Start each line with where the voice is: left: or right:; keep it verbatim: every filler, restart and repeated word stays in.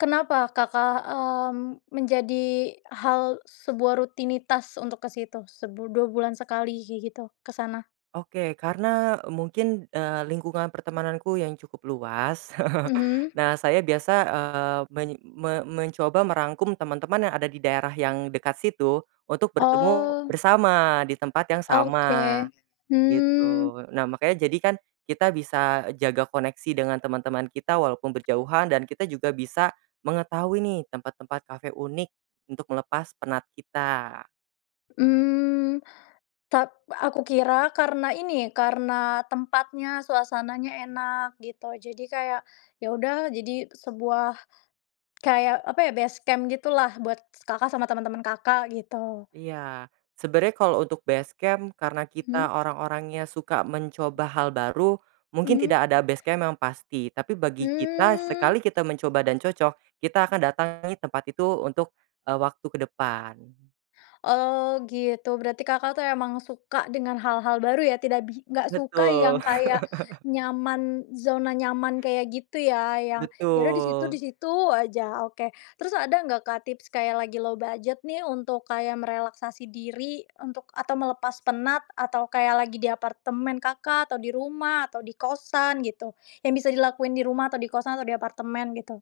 left: Kenapa, Kakak, mmm, menjadi hal sebuah rutinitas untuk ke situ sebu dua bulan sekali kayak gitu, ke sana?
right: Oke, karena mungkin, eee, lingkungan pertemananku yang cukup luas.
left: Mhm.
right: Nah, saya biasa, eee, menyi me mencoba merangkum teman-teman yang ada di daerah yang dekat situ untuk bertemu
left: Oh.
right: bersama di tempat yang sama,
left: Oke, hmm.
right: gitu. Nah, makanya jadikan kita bisa e jaga koneksi dengan teman-teman kita, walaupun berjauhan dan kita juga bisa mengetahui nih tempat-tempat kafe unik untuk melepas penat kita.
left: Mmm, tap aku kira karena ini, karena tempatnya, suasananya enak gitu. Jadi, kayak, ya udah jadi sebuah kayak, apa ya, base camp gitulah buat s Kakak sama teman-teman Kakak, gitu.
right: Iya. Sebenarnya kalau untuk base camp karena
left: Hmm.
right: kita orang-orangnya suka mencoba hal baru, mungkin
left: Mhm.
right: tidak ada base camp yang pasti, tapi bagi kita,
left: Hmm.
right: sekali kita mencoba dan cocok, kita akan datangi tempat itu untuk, eee, waktu ke depan.
left: Oh, gitu. Berarti Kakak tuh emang suka dengan hal-hal baru ya, tidak bi nggak suka
right: Betul.
left: yang kayak nyaman, zona nyaman, kayak gitu ya, yang ya udah di situ, di
right: Betul.
left: situ aja, oke. Terus ada nggak, Kak, tips kayak lagi low budget nih, untuk kayak merelaksasi diri untuk atau melepas penat, atau kayak lagi di apartemen Kakak, atau di rumah, atau di kosan gitu, yang bisa dilakuin di rumah atau di kosan atau di apartemen, gitu?